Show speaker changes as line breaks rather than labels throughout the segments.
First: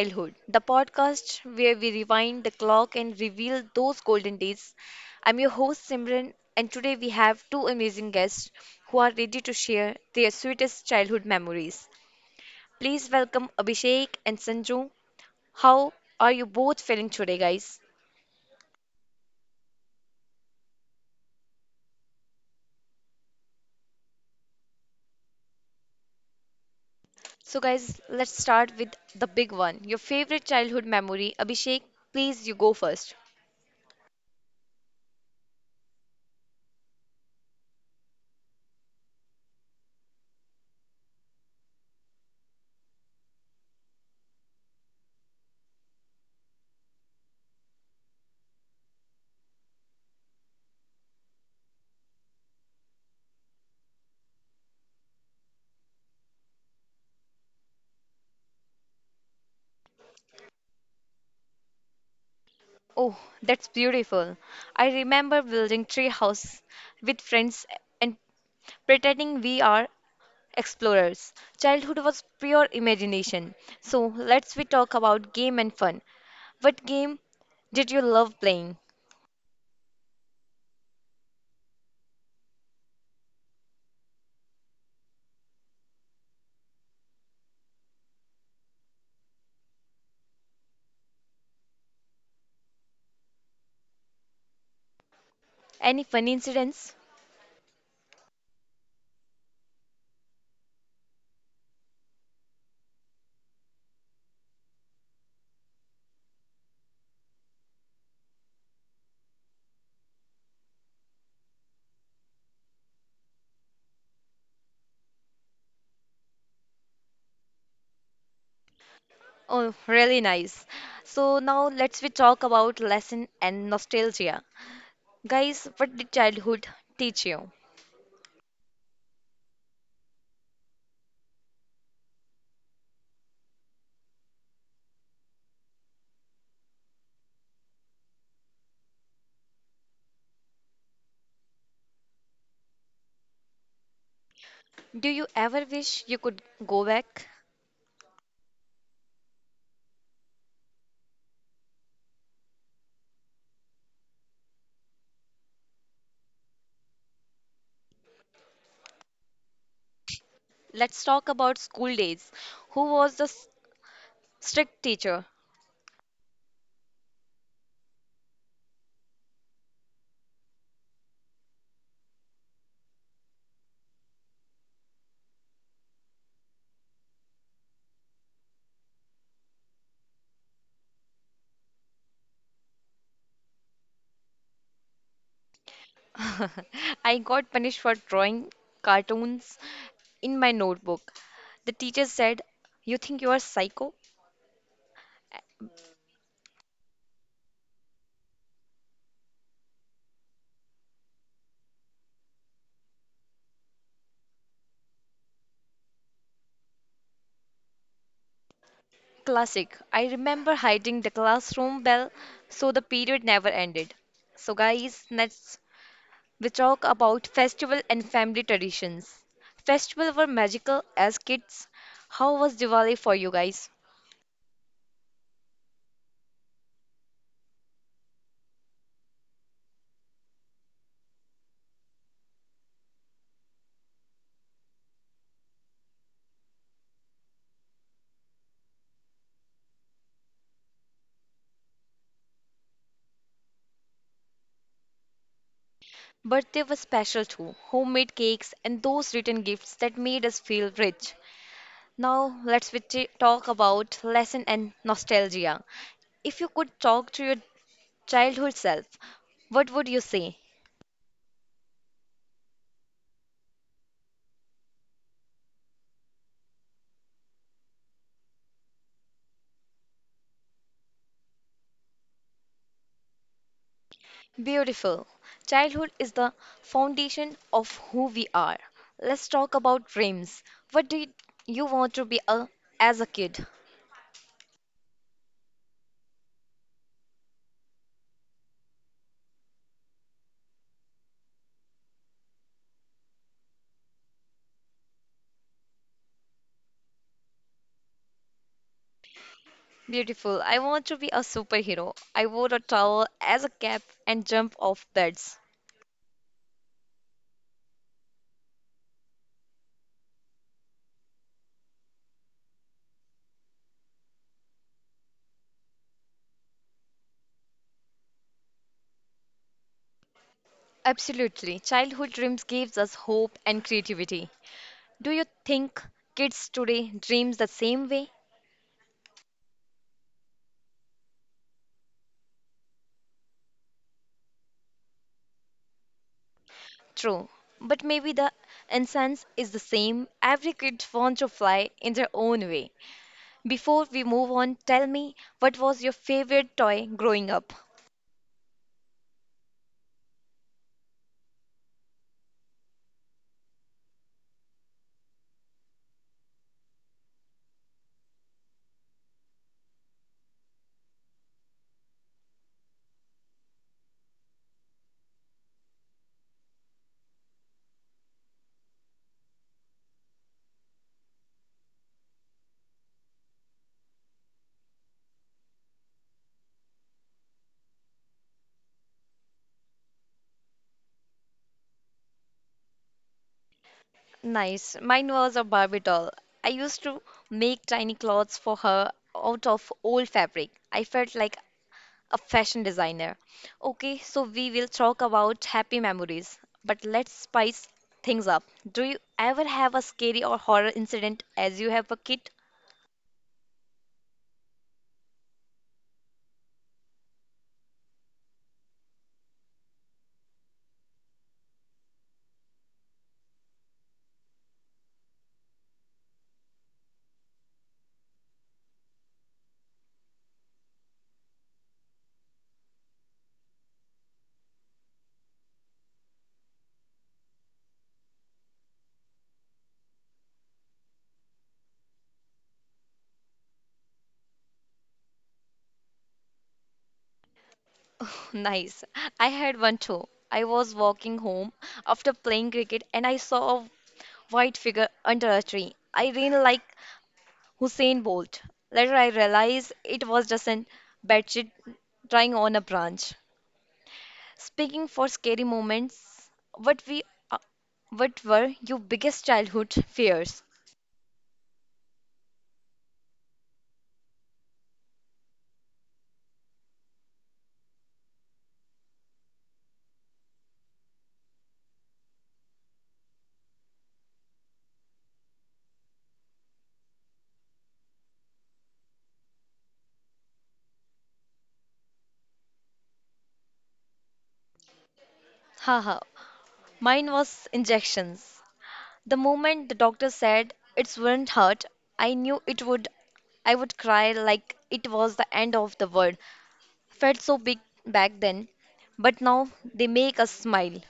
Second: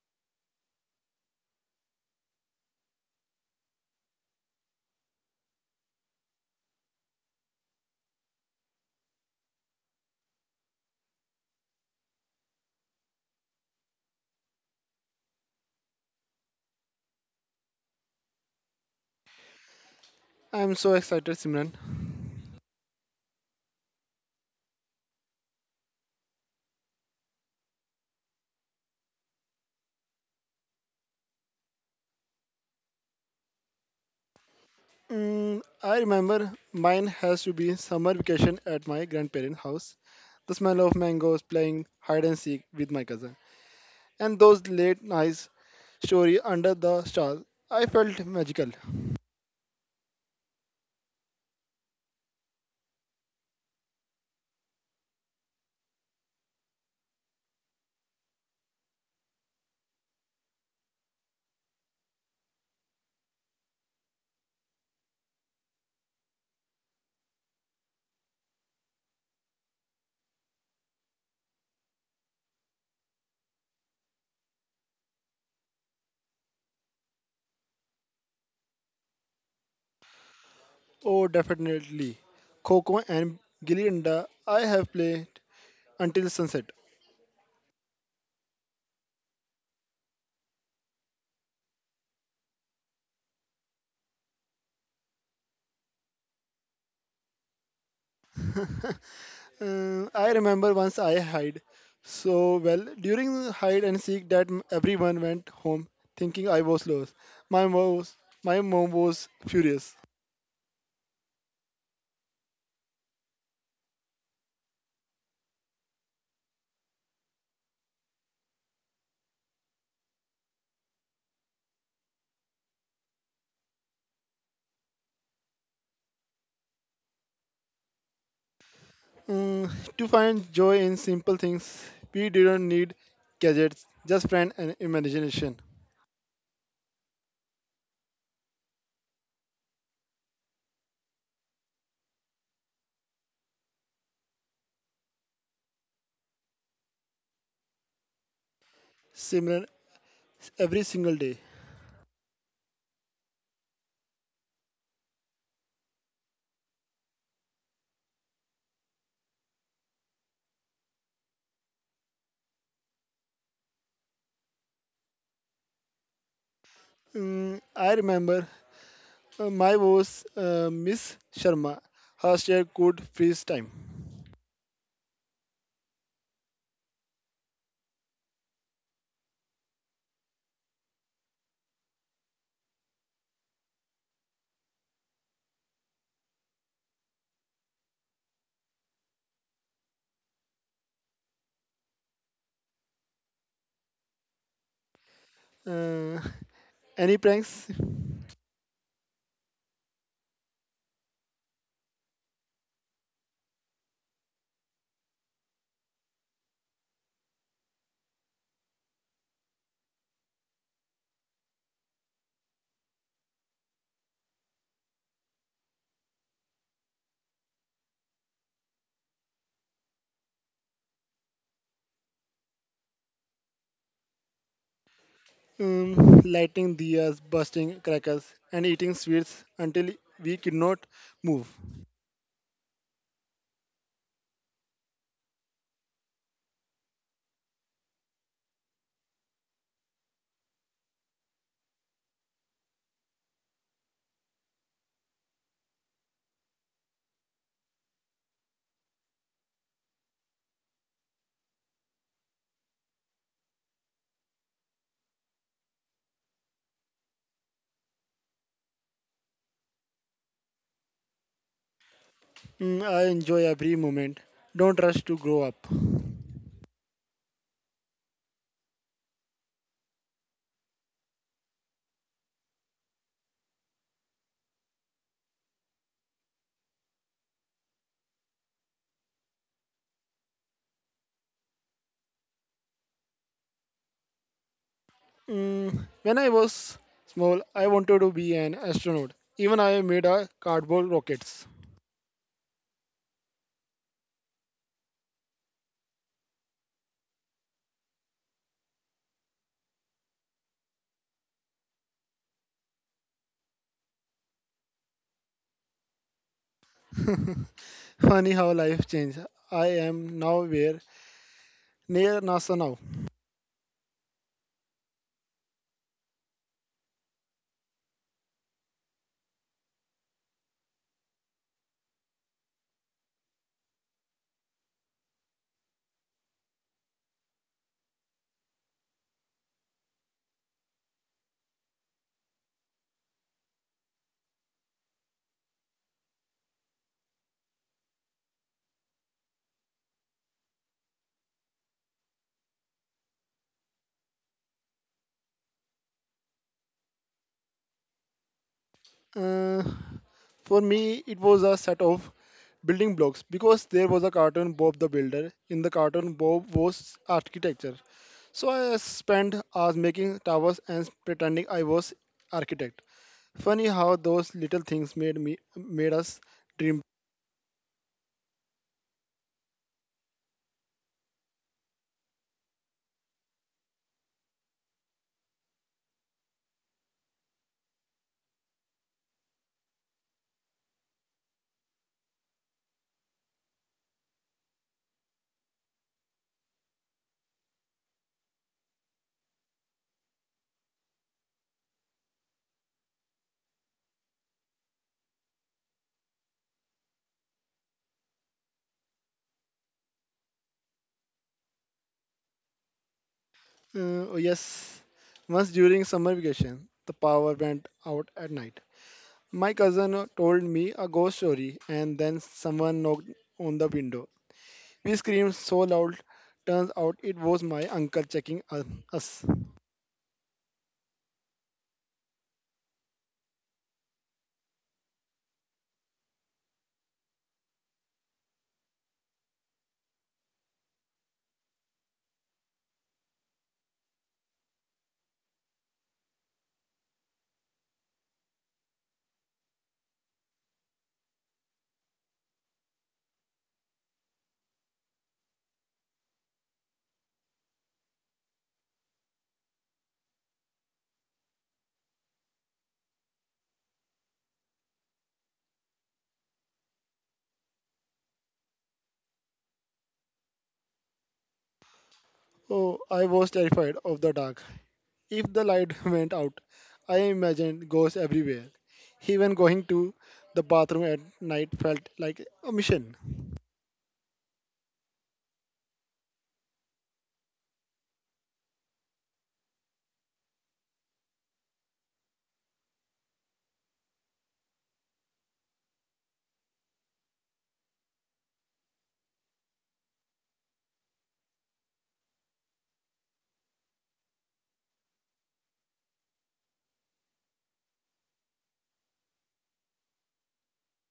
Childhood, the podcast where we rewind the clock and reveal those golden days. I'm your host, Simran, and today we have two amazing guests who are ready to share their sweetest childhood memories. Please welcome Abhishek and Sanju. How are you both feeling today, guys?
I'm so excited, Simran.
So, guys, let's start with the big one, your favorite childhood memory. Abhishek, please, you go first.
I remember mine has to be summer vacation at my grandparents' house. The smell of mangoes, playing hide and seek with my cousin. And those late nights story under the stars. I felt magical.
Oh, that's beautiful. I remember building tree house with friends and pretending we are explorers. Childhood was pure imagination. So let's we talk about game and fun. What game did you love playing?
Oh, definitely. Coco and Gilly Danda I have played until sunset.
Any fun incidents?
I remember once I hid. During the hide and seek, everyone went home thinking I was lost. My mom was, my mom was furious.
Oh, really nice. So now let's we talk about lesson and nostalgia. Guys, what did childhood teach you?
Mm, to find joy in simple things, we didn't need gadgets, just friend and imagination.
Do you ever wish you could go back?
Similar every single day.
Let's talk about school days. Who was the strict teacher.
I remember my boss, Miss Sharma, her chair could freeze time.
I got punished for drawing cartoons in my notebook. The teacher said, "You think you are psycho?"
Uh, any pranks?
Classic. I remember hiding the classroom bell so the period never ended. So, guys, next we talk about festival and family traditions. Festival were magical as kids. How was Diwali for you guys?
Lighting diyas, busting crackers, and eating sweets until we could not move.
But they were special too. Homemade cakes and those written gifts that made us feel rich. Now, talk about lesson and nostalgia. If you could talk to your childhood self, what would you say?
I enjoy every moment. Don't rush to grow up.
Beautiful. Childhood is the foundation of who we are. Let's talk about dreams. What did you want to be a, as a kid?
When I was small, I wanted to be an astronaut. Even I made a cardboard rockets.
Beautiful. I want to be a superhero. I wore a towel as a cap and jump off beds.
Funny how life changed. I am now where near NASA now.
Absolutely. Childhood dreams gives us hope and creativity. Do you think kids today dreams the same way? True, but maybe the essence is the same. Every kid wants to fly in their own way. Before we move on, tell me what was your favorite toy growing up?
Uh, for me, it was a set of building blocks because there was a cartoon, Bob the Builder. In the cartoon, Bob was architecture. So I spent hours making towers and pretending I was architect. Funny how those little things made us dream.
Nice. Mine was a Barbie doll. I used to make tiny clothes for her out of old fabric. I felt like a fashion designer. Okay, so we will talk about happy memories, but let's spice things up. Do you ever have a scary or horror incident as you have a kid?
Oh yes, once during summer vacation, the power went out at night. My cousin told me a ghost story, and then someone knocked on the window. We screamed so loud. Turns out it was my uncle checking us.
Oh, nice. I had one too. I was walking home after playing cricket and I saw a white figure under a tree. I ran like Hussein Bolt. Later, I realized it was just a bedsheet drying on a branch. Speaking for scary moments, uh, what were your biggest childhood fears?
Oh, I was terrified of the dark. If the light went out, I imagined ghosts everywhere. Even going to the bathroom at night felt like a mission.
Haha, mine was injections. The moment the doctor said it wouldn't hurt, I knew it would. I would cry like it was the end of the world. Felt so big back then, but now they make us smile.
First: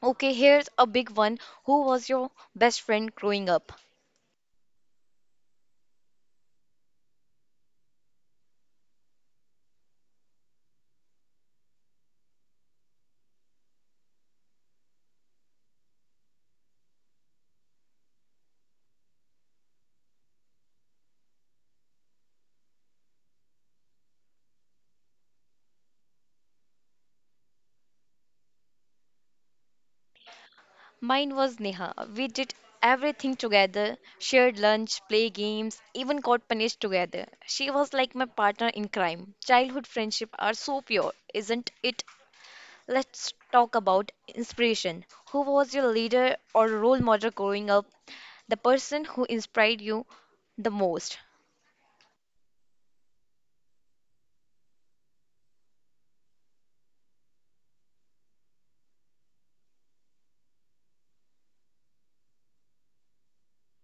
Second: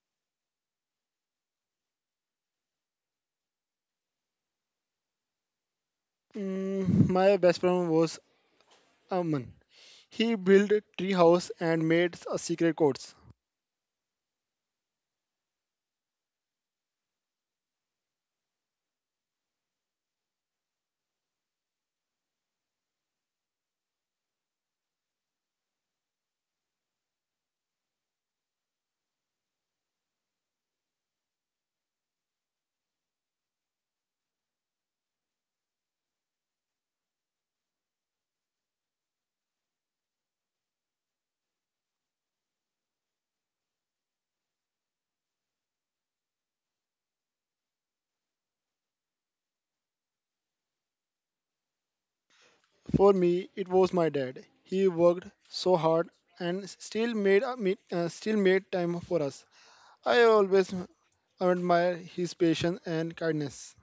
Okay, here's a big one. Who was your best friend growing up?
My best friend was Aman. He built a tree house and made a secret codes.
Mine was Neha. We did everything together, shared lunch, play games, even got punished together. She was like my partner in crime. Childhood friendship are so pure, isn't it? Let's talk about inspiration. Who was your leader or role model growing up? The person who inspired you the most.
For me, it was my dad. He worked so hard and still still made time for us. I always admire his patience and kindness.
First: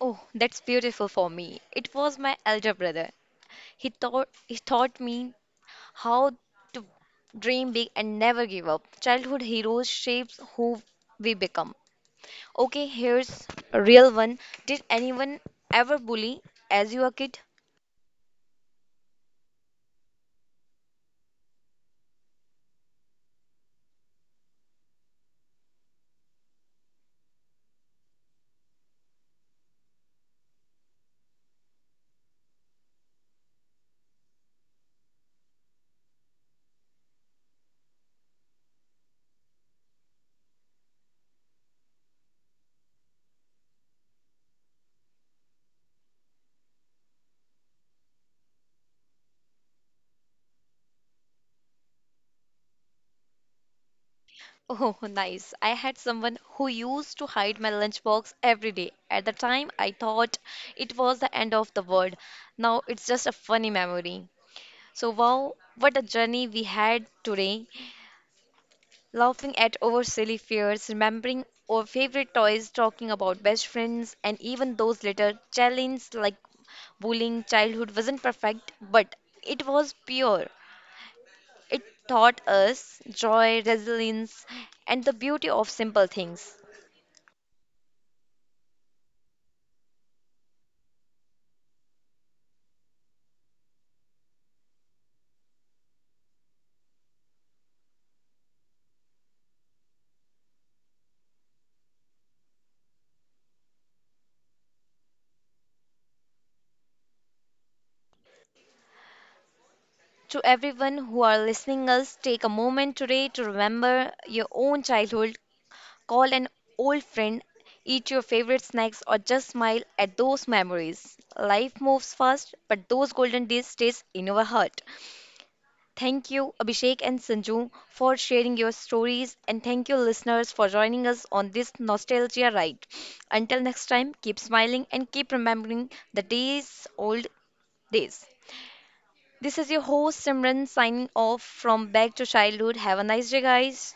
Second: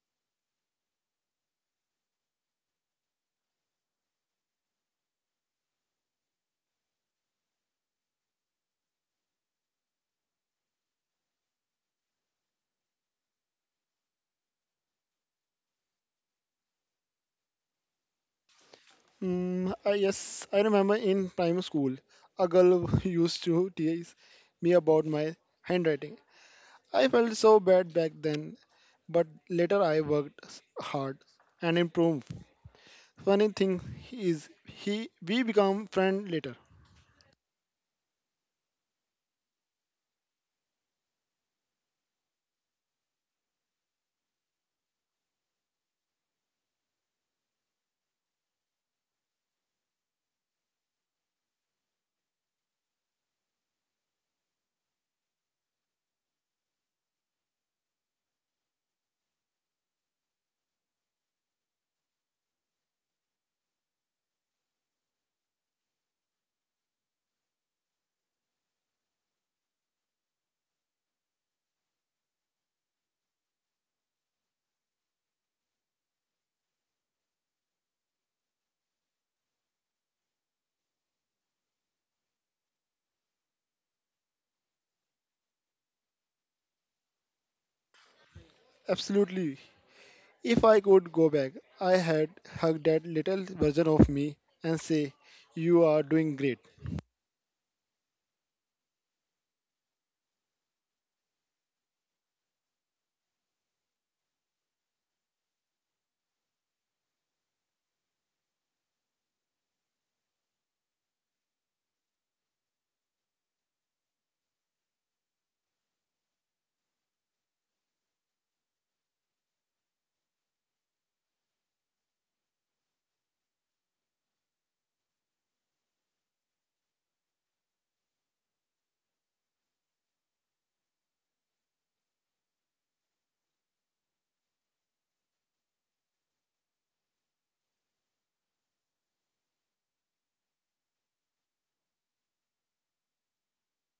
Oh, that's beautiful for me. It was my elder brother. He taught me how to dream big and never give up. Childhood heroes shapes who we become. Okay, here's a real one. Did anyone ever bully as you were a kid?
Yes, I remember in primary school, a girl used to tease me about my handwriting. I felt so bad back then, but later I worked hard and improved. Funny thing is, he we become friends later.
Oh, nice. I had someone who used to hide my lunchbox every day. At the time, I thought it was the end of the world. Now it's just a funny memory. So, wow, what a journey we had today. Laughing at our silly fears, remembering our favorite toys, talking about best friends, and even those little challenges like bullying. Childhood wasn't perfect, but it was pure. It taught us joy, resilience, and the beauty of simple things.
Absolutely. If I could go back, I had hugged that little version of me and say, "You are doing great."
To everyone who are listening us, take a moment today to remember your own childhood. Call an old friend, eat your favorite snacks, or just smile at those memories. Life moves fast, but those golden days stays in our heart. Thank you, Abhishek and Sanju, for sharing your stories, and thank you, listeners, for joining us on this nostalgia ride. Until next time, keep smiling and keep remembering the days old days. This is your host Simran signing off from Back to Childhood. Have a nice day, guys.